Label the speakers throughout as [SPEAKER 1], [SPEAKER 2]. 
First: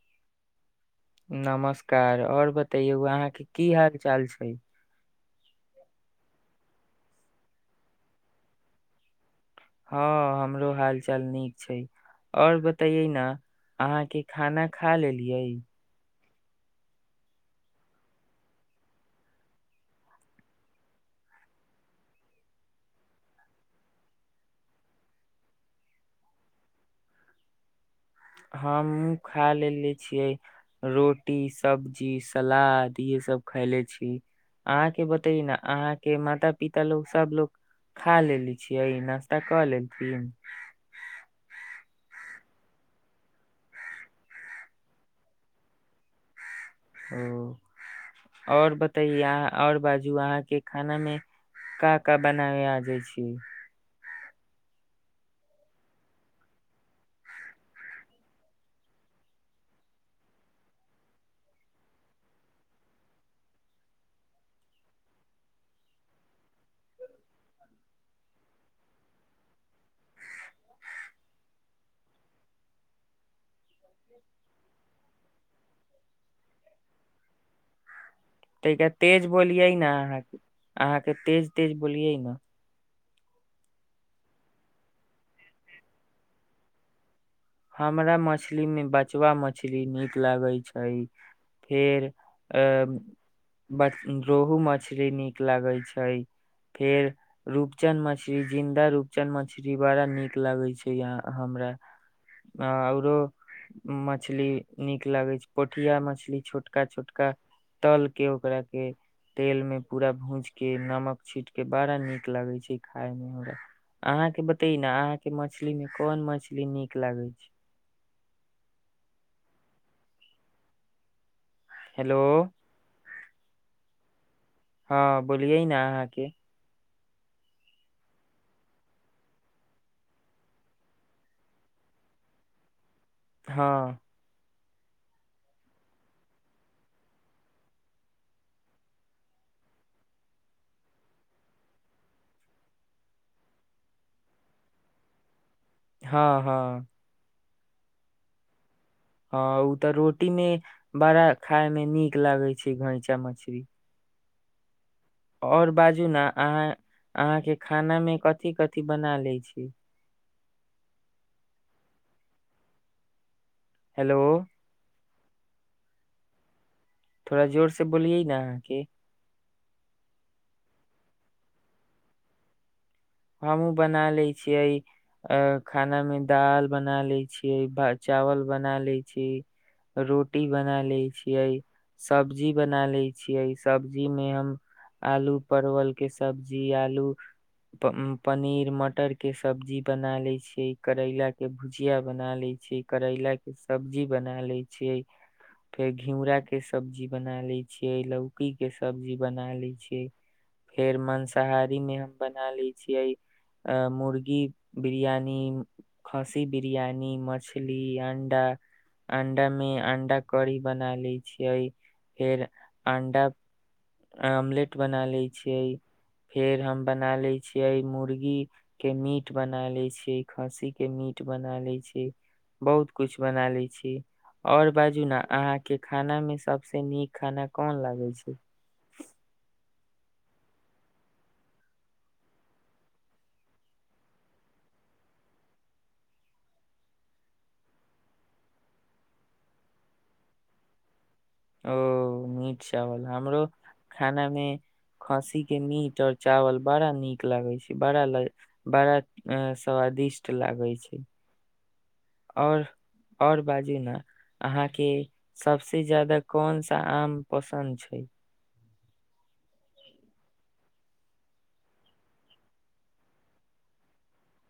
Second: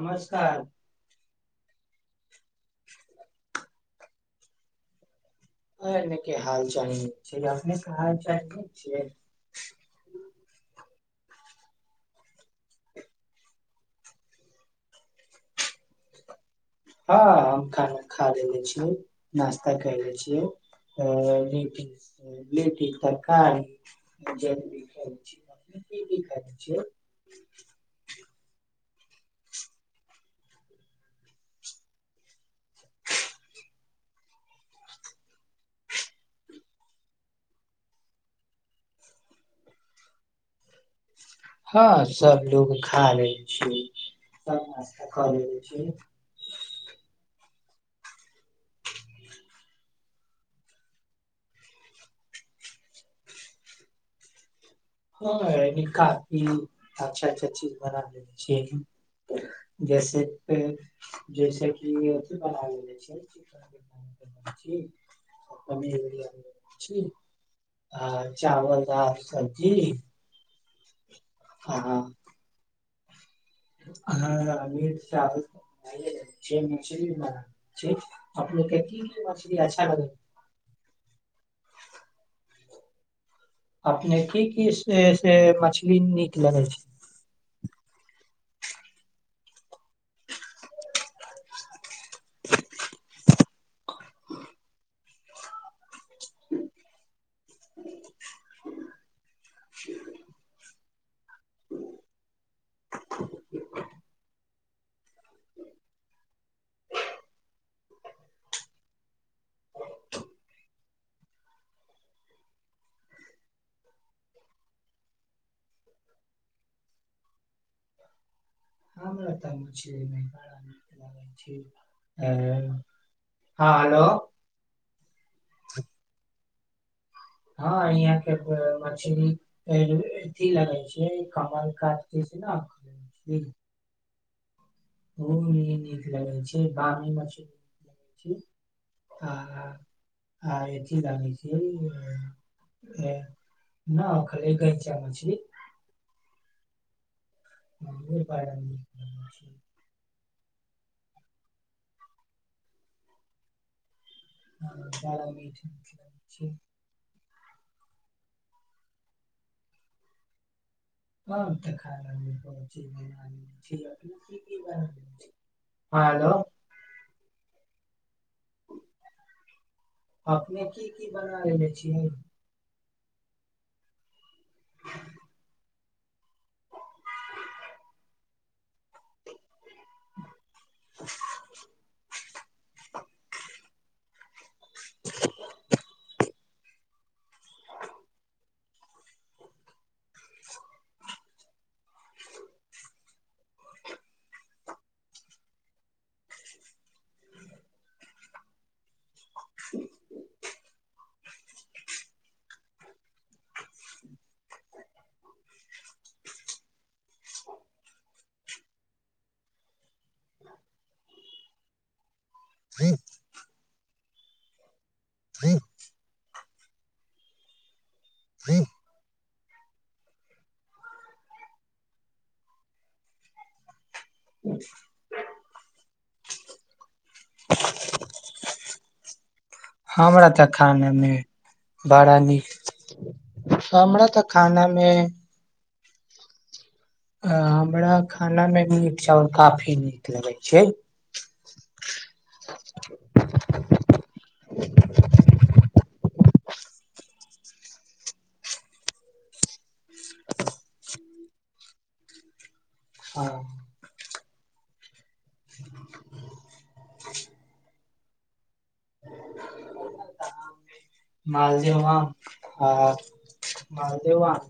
[SPEAKER 1] नमस्कार
[SPEAKER 2] नमस्कार और बतैयौ अहाँके की हाल चाल छैय?
[SPEAKER 1] ने क हाल चाल निक छैय अपने हाल चाल निक छैय?
[SPEAKER 2] हँ हमरो हाल चाल नीक छैय आओर बतयै ने अहाँके खाना खा लेलियै?
[SPEAKER 1] हँ हम खाना खा लेले छियै नास्ता करे छियैेे अ लिट्टी तरकारी
[SPEAKER 2] हम खा लेले छियै। रोटी सब्जी सलाद इहे सब खयले छी अहाँके बतै ने अहाँके माता पिता लोको सभलो खा लेलेे छियै नाश्ता कऽ लेलथिन?
[SPEAKER 1] हँ सब लोग खा लै छैय सब नाश्ता करै छी।
[SPEAKER 2] ओ आओर बतैए अहां आओर बाजू अहाँके खानामे का का बनाबै आ जाइ छी?
[SPEAKER 1] ह काफी अच्छा अच्छा चीज बना लय छी जैसे जैस की पनीर आ चावल दाल सब जी हँ हँ ह मिट चावल सब [unintelligible]
[SPEAKER 2] तयका तेज बोलियै ने अहाँ अहाँके तेज तेज बोलियै ने।
[SPEAKER 1] अपनेके की की से से मछली नीक लगै छैय?
[SPEAKER 2] हमरा मछलीमे बचवा मछली नीक लगैत छैय फेर ब रोहू मछली नीक लगैत छैय फेर रूपचन्द मछली जिन्दा रूपचन्द मछली बड़ा नीक लगैत छैहाँ हमरा। आ आऔरो मछली नीक लागैत छैय पोठिया मछली छोटका छोटका तलके ओकराके तेलमे पूरा भूजि के नमक छीटके बड़ा नीक लगैत छैय खायमे हमरा अहाँके बतै ने अहाँके मछलीमे कोन मछली नीक लागैत छैय?
[SPEAKER 1] हमरा त मछली निक लगय या। छी
[SPEAKER 2] हेलो
[SPEAKER 1] आ हॅ हेलो
[SPEAKER 2] हँ बोलियै ने अहाँके।
[SPEAKER 1] हँ यहाँ के मछरी अथी लगै छैय कमल काट दिश न
[SPEAKER 2] हँ
[SPEAKER 1] ओ नीक लगै छैय बामी मछली आ आ अथी लगय छैय न खाली गैचा मछली।
[SPEAKER 2] हँ हँ
[SPEAKER 1] ह बड़ा निक
[SPEAKER 2] हँ ओ तऽ रो रोटी मे बड़ा खाय मे नीक लागे छै घैंचा मछरी
[SPEAKER 1] बड़ा मीठ
[SPEAKER 2] आओर
[SPEAKER 1] मीठ
[SPEAKER 2] बाजू न
[SPEAKER 1] लगे छै
[SPEAKER 2] अहाँ अहाँ के खाना मे कथि कथि बना ले छियै
[SPEAKER 1] ह तऽ खा रहल छियै
[SPEAKER 2] हेलो
[SPEAKER 1] हँ हेलो
[SPEAKER 2] थोड़ा जोर से बोलियएै ना कि
[SPEAKER 1] अपने की की बना लेबे छियै
[SPEAKER 2] हमहू बना लय छियै अ खाना में दाल बना ले छियै चावल बना ले छियै रोटी बना लै छियै सब्जी बना लै छियै सब्जी मे हम आलू परवल के सब्जी जी आलू फेर मटर के सब्जी बना ले छिये करैला के भुजिया बना ले छीय करैला के सब्जी बना ले छिये फेर घिउरा के सब्जी बना ले छिये लौकी के सब्जी बनाय लय छिये फेर मांसाहारी में हम बन बना ले छियै मुर्गी बिरियानी खस्सी बिरियानी मछली अंडा अंडा मे अंडा करी बना लय छियै फेर अण्डा आमलेट बना लै छियै फेर हम बना ले छियै मुर्गी के मीट मीट बना ले छी खस्सी के मीट बना ले छी बहुत कुछ बना लय छी आओर बाजू ने अहाँ के खाना मे सभस नीक खाना कोन लागै छै
[SPEAKER 1] हमरा तऽ खाना मे बड़ा नीक हमरा तऽ खाना में हमरा खाना मे मीट चावल काफी नीक लगै छै
[SPEAKER 2] ओ मीट चावल हमरो खाना मे खसी के मीट आऔर चावल बड़ा नीक लागे छै बड़ा ल बड़ा स्वादिष्ट लागे छै आओर
[SPEAKER 1] आ,
[SPEAKER 2] आओर बाजु न अहाँ के सभसँ ज्यादा कोन सा आम पसन्द छै
[SPEAKER 1] मालदेव आम मालदेव आम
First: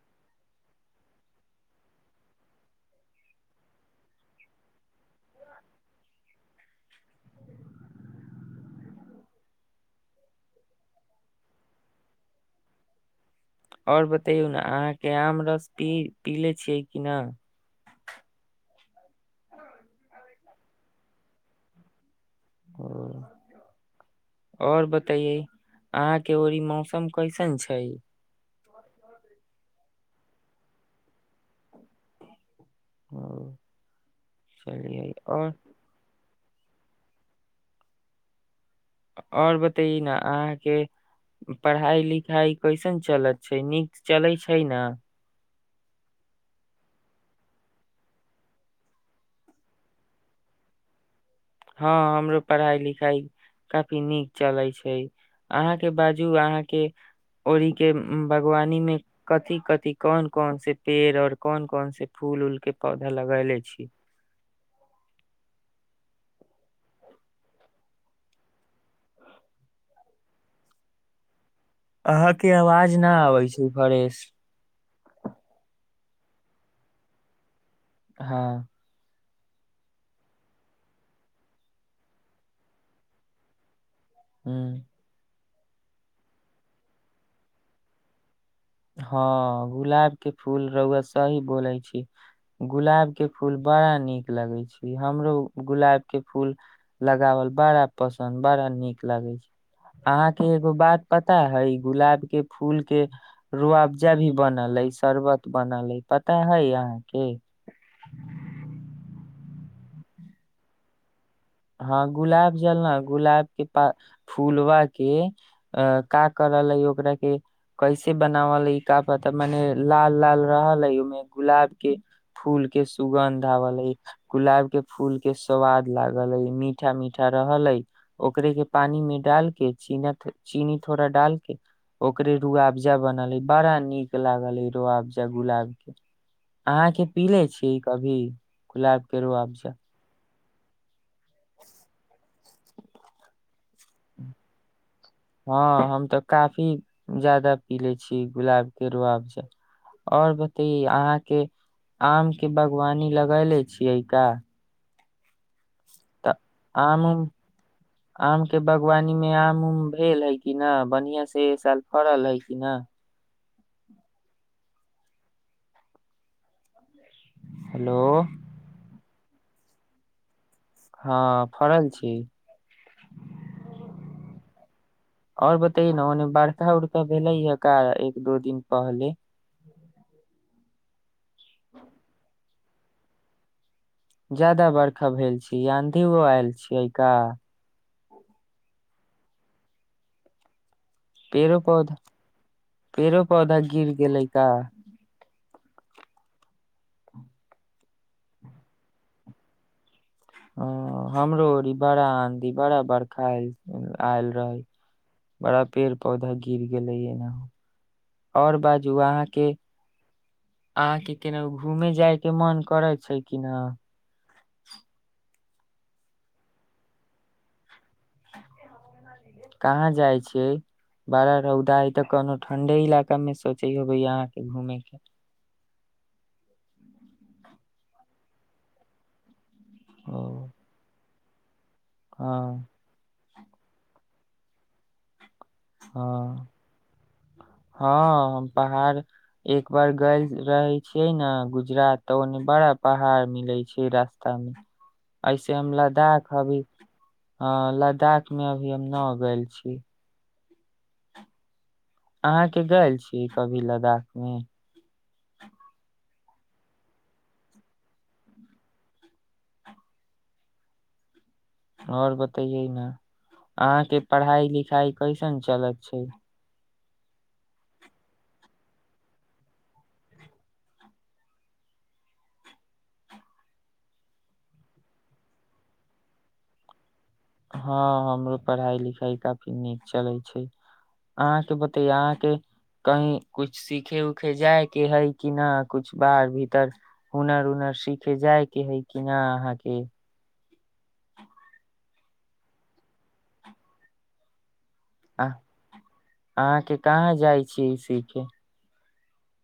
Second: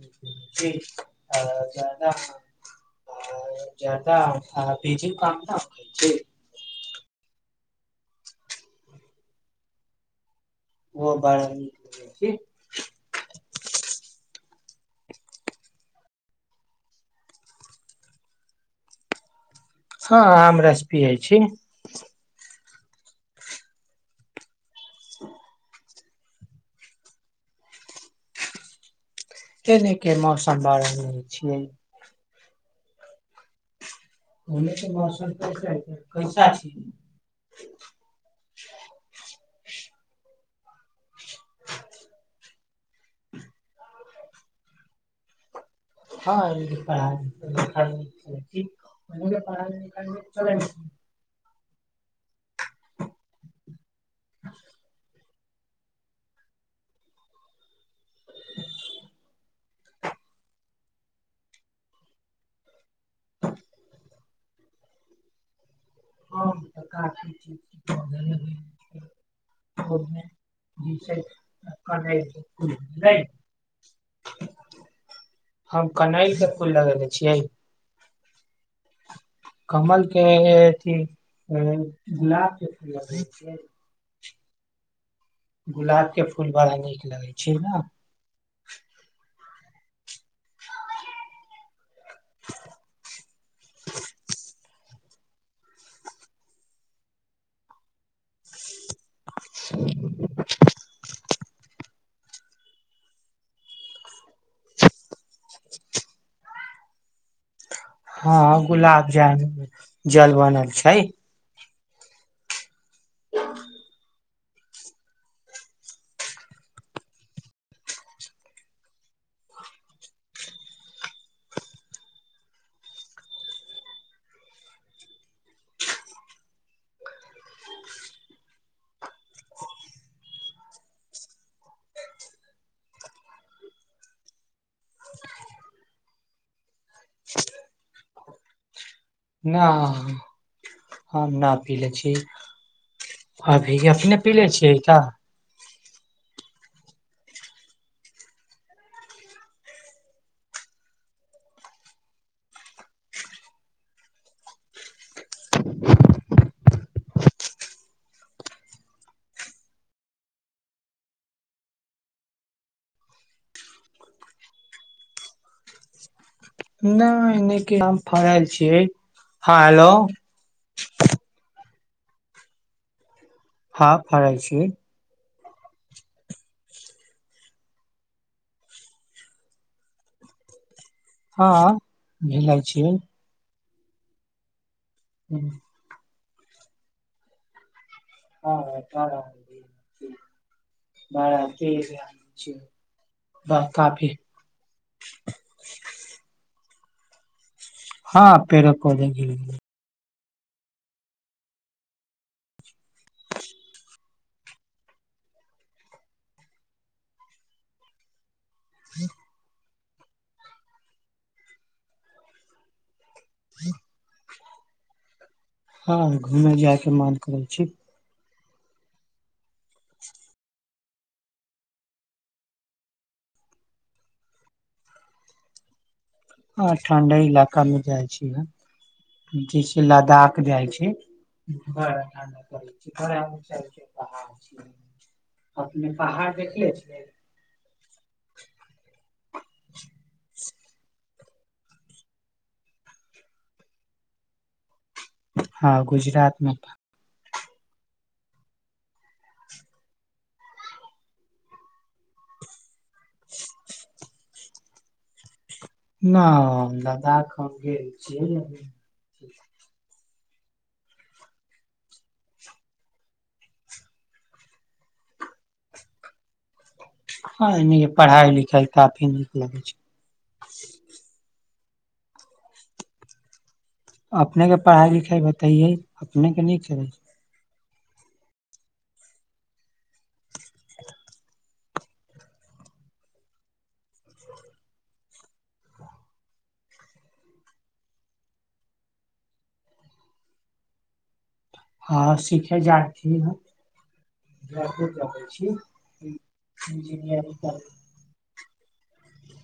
[SPEAKER 1] आ जर्दा आम आ जर्दा आम आ बिजू के आम ना [unintelligible]
[SPEAKER 2] आओर बतैौ ने अहाँके आम रस पीले छियै कि नहि
[SPEAKER 1] हँ आम रास पिये छी
[SPEAKER 2] ओ आओर बतइए अहाँके ओड़ ई मौसम कैसन छै
[SPEAKER 1] की नहि, केहन सम्भव अछि
[SPEAKER 2] ह
[SPEAKER 1] होल मसर कस कैसा छिय
[SPEAKER 2] आओर बतैै ने अहाँके पढ़ाइ लिखाइ कैसन चलैत छै नीक चलैत छै ने
[SPEAKER 1] हँ प [unintelligible]
[SPEAKER 2] हँ हमर पढ़ाई लिखाई काफी नीक चलै छै अहाँक ओहि दिसक बागवानीमे कथी-कथी छै? कोन-कोन गाछ लगौने छी आ कोन-कोन फूलक पौधा लगौने छी? फल-फूल आ तरकारीक पौधो लगौने छी कि नहि? सभटा तनि विस्तार सँ बताउ ने।
[SPEAKER 1] ह त
[SPEAKER 2] अहाँके आवाज न आबै छै फ्रेश
[SPEAKER 1] हम कनैल के फूल लगेेले छियै
[SPEAKER 2] हँ
[SPEAKER 1] कमल के अथ गुलाब के फूल ल
[SPEAKER 2] हँ
[SPEAKER 1] गुलाबके फूल बड़ा नीक लगै छै ने
[SPEAKER 2] हँ, सही कहलहुँ। गुलाबक फूल बड़ नीक लगैत छै। हमरो गुलाबक फूल लगाबय बड़ पसन्द छै। गुलाबक फूल देखयमे सेहो बड़ नीक लगैत छै। ल छै अहाँके एगो बात पता है गुलाब के फूल के रुआवजा भी बनल अइ शरबत बनल अइ पता हइ अहाँके
[SPEAKER 1] हँ गुलाब जामुन जल बनल छै
[SPEAKER 2] हँ गुलाब जलना गुलाब के प फूलवाक की कएल गेल छै? ओकरा केना बनौल गेल छै, किछु पता नहि। मने लाल-लाल रहल छै। ओहिमे गुलाबक फूलक सुगंधो अछि आ गुलाबक फूलक स्वादो लगैत छै। लाल-लाल, मीठ-मीठ रहल। गुलाबक फूलकेँ पानीमे डालि कऽ, थोड़ेक चीनी दऽ कऽ ओकर शरबत रूह अफजा जेकाँ बनौल गेल। बड़ नीक लागल। अहाँ कखनो गुलाबक शरबत पिबने छी के रुआबजा
[SPEAKER 1] नहि हम नहि पिबने छी। अहाँ पिबने छी कि? हम तऽ एखनहि पिबने
[SPEAKER 2] हँ
[SPEAKER 1] छी।
[SPEAKER 2] हम गुलाबक शरबत रूह अफजा काफी बेसी पिबैत छी। आओर बताउ, अहाँक बागवानीमे आमक गाछ लगल अछि कि नहि? तऽ अहाँक आमक बागवानीमे एहि साल आम नीक सँ फलल अछि कि नहि? आमक उपज बढ़िआँ भेल कि नहि?
[SPEAKER 1] नहि नहि क
[SPEAKER 2] हेलो
[SPEAKER 1] आम फराल छियै हँ हेलो
[SPEAKER 2] हँ फड़ल छी
[SPEAKER 1] हँ फराइ छी
[SPEAKER 2] आओर बतैयै न ओने बर्खा उर्खा भेलै ह का एक दो दिन पहले
[SPEAKER 1] हँ भिलइ छिय
[SPEAKER 2] ज्याददा बढ़त भेल छी आधी छियइ का
[SPEAKER 1] हँ चलब
[SPEAKER 2] पेड़ो पौधा पेड़ो पौधा
[SPEAKER 1] बा
[SPEAKER 2] गिर
[SPEAKER 1] काफी
[SPEAKER 2] गेलै का
[SPEAKER 1] हँ पेड़ो पौधा गीर गेलै
[SPEAKER 2] हँ हमरो ओरी बड़ा आँधी बड़ा बर्खा आएल आएल रहै बड़ा पेड़ पौधा गिर गेलै एना आओर बाजू अहाँके अहाँके केनहु घूमे जाय के मन करै छै कि किना
[SPEAKER 1] हँ घूमे जायके मन करै छै
[SPEAKER 2] कहाँ जाइ छियै बड़ा रौदा हइ तऽ कोनो ठंढे इलाका मे सोचै होबै अहाँके घूमे के
[SPEAKER 1] हँ ठण्डे इलाकामे जाइ छियै जैसे
[SPEAKER 2] ओ
[SPEAKER 1] लद्दाख जाइ छी ब ठण्डा
[SPEAKER 2] हँ
[SPEAKER 1] करै छी कर [unintelligible] [inaudible]
[SPEAKER 2] हँ हँ हम पहाड़ एक बार गइल रहै छियै न गुजरात तऽ ओने बड़ा पहाड़ मिलै छै रास्तामे ऐसे हम
[SPEAKER 1] हँ
[SPEAKER 2] लद्दाख
[SPEAKER 1] गुजरात मे
[SPEAKER 2] अभी हँ लद्दाख मे अभी हम न गेल छी अहाँके गैल कभी लद्दाख मे
[SPEAKER 1] न लद्दाख हम गेल छियै
[SPEAKER 2] आओर बतैयै न अहाँके पढ़ाइ लिखाइ कैसन चलैत छै
[SPEAKER 1] हँ एनी पढ़ाइ लिखाइ काफी नीक लगै छै अपनेके पढ़ाइ लिखाइ बतैयै अपनेके नीक चलै छै
[SPEAKER 2] हँ हमरो पढ़ाई लिखाई काफी नीक चलै छै अहाँके बतेयौ अहाँके कही कुछ सीखे उखे जाय के हइ कि न कुछ बार भीतर हुनर उनर सिखे जाय के हइ कि न अहाँके
[SPEAKER 1] हँ सिखे जाथि हम जनै
[SPEAKER 2] आ-
[SPEAKER 1] छी
[SPEAKER 2] अहाँ के कहाँ
[SPEAKER 1] इंजिनियरिंग
[SPEAKER 2] जाइ
[SPEAKER 1] करै
[SPEAKER 2] सीखे
[SPEAKER 1] छी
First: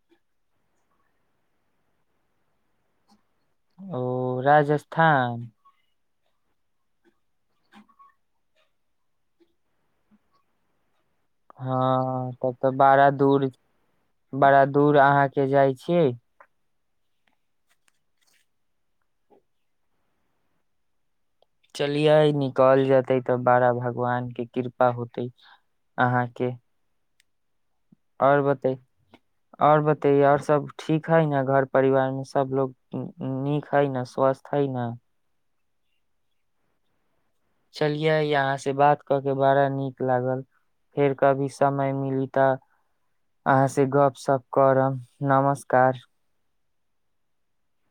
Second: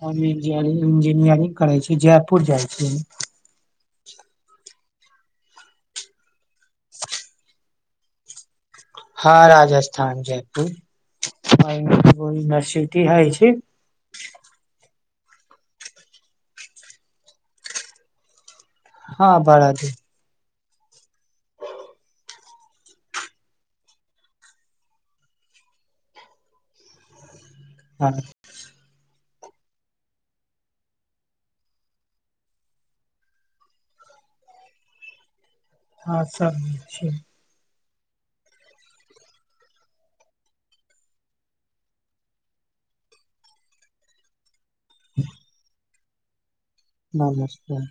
[SPEAKER 1] हम इंजीनियरिंग इंजीनियरिंग करै छी जयपुर जाइ छी
[SPEAKER 2] ओ राजस्थान
[SPEAKER 1] हँ राजस्थान जयपुर
[SPEAKER 2] हँ तब तऽ
[SPEAKER 1] यूनिवर्सिटी हय
[SPEAKER 2] बाड़ादूर
[SPEAKER 1] छै
[SPEAKER 2] बड़ादूर अहाँके जाइ छियै
[SPEAKER 1] हँ बड़ा दुर
[SPEAKER 2] चलियै निकल जेतै तऽ बारा भगवानके कृपा होतै अहाँके
[SPEAKER 1] हँ
[SPEAKER 2] आओर बताैय आओर बतेयै आओर सब ठीक हइ न घर परिवार मे सभलोग नीक हइ न स्वस्थ हइ न
[SPEAKER 1] हँ सभ नीक छै
[SPEAKER 2] चलियै अहाँ से बात कऽ के बड़ा नीक लागल फेर कभी समय मिली तऽ अहाँ से गप सप करम नमस्कार
[SPEAKER 1] नमस्ते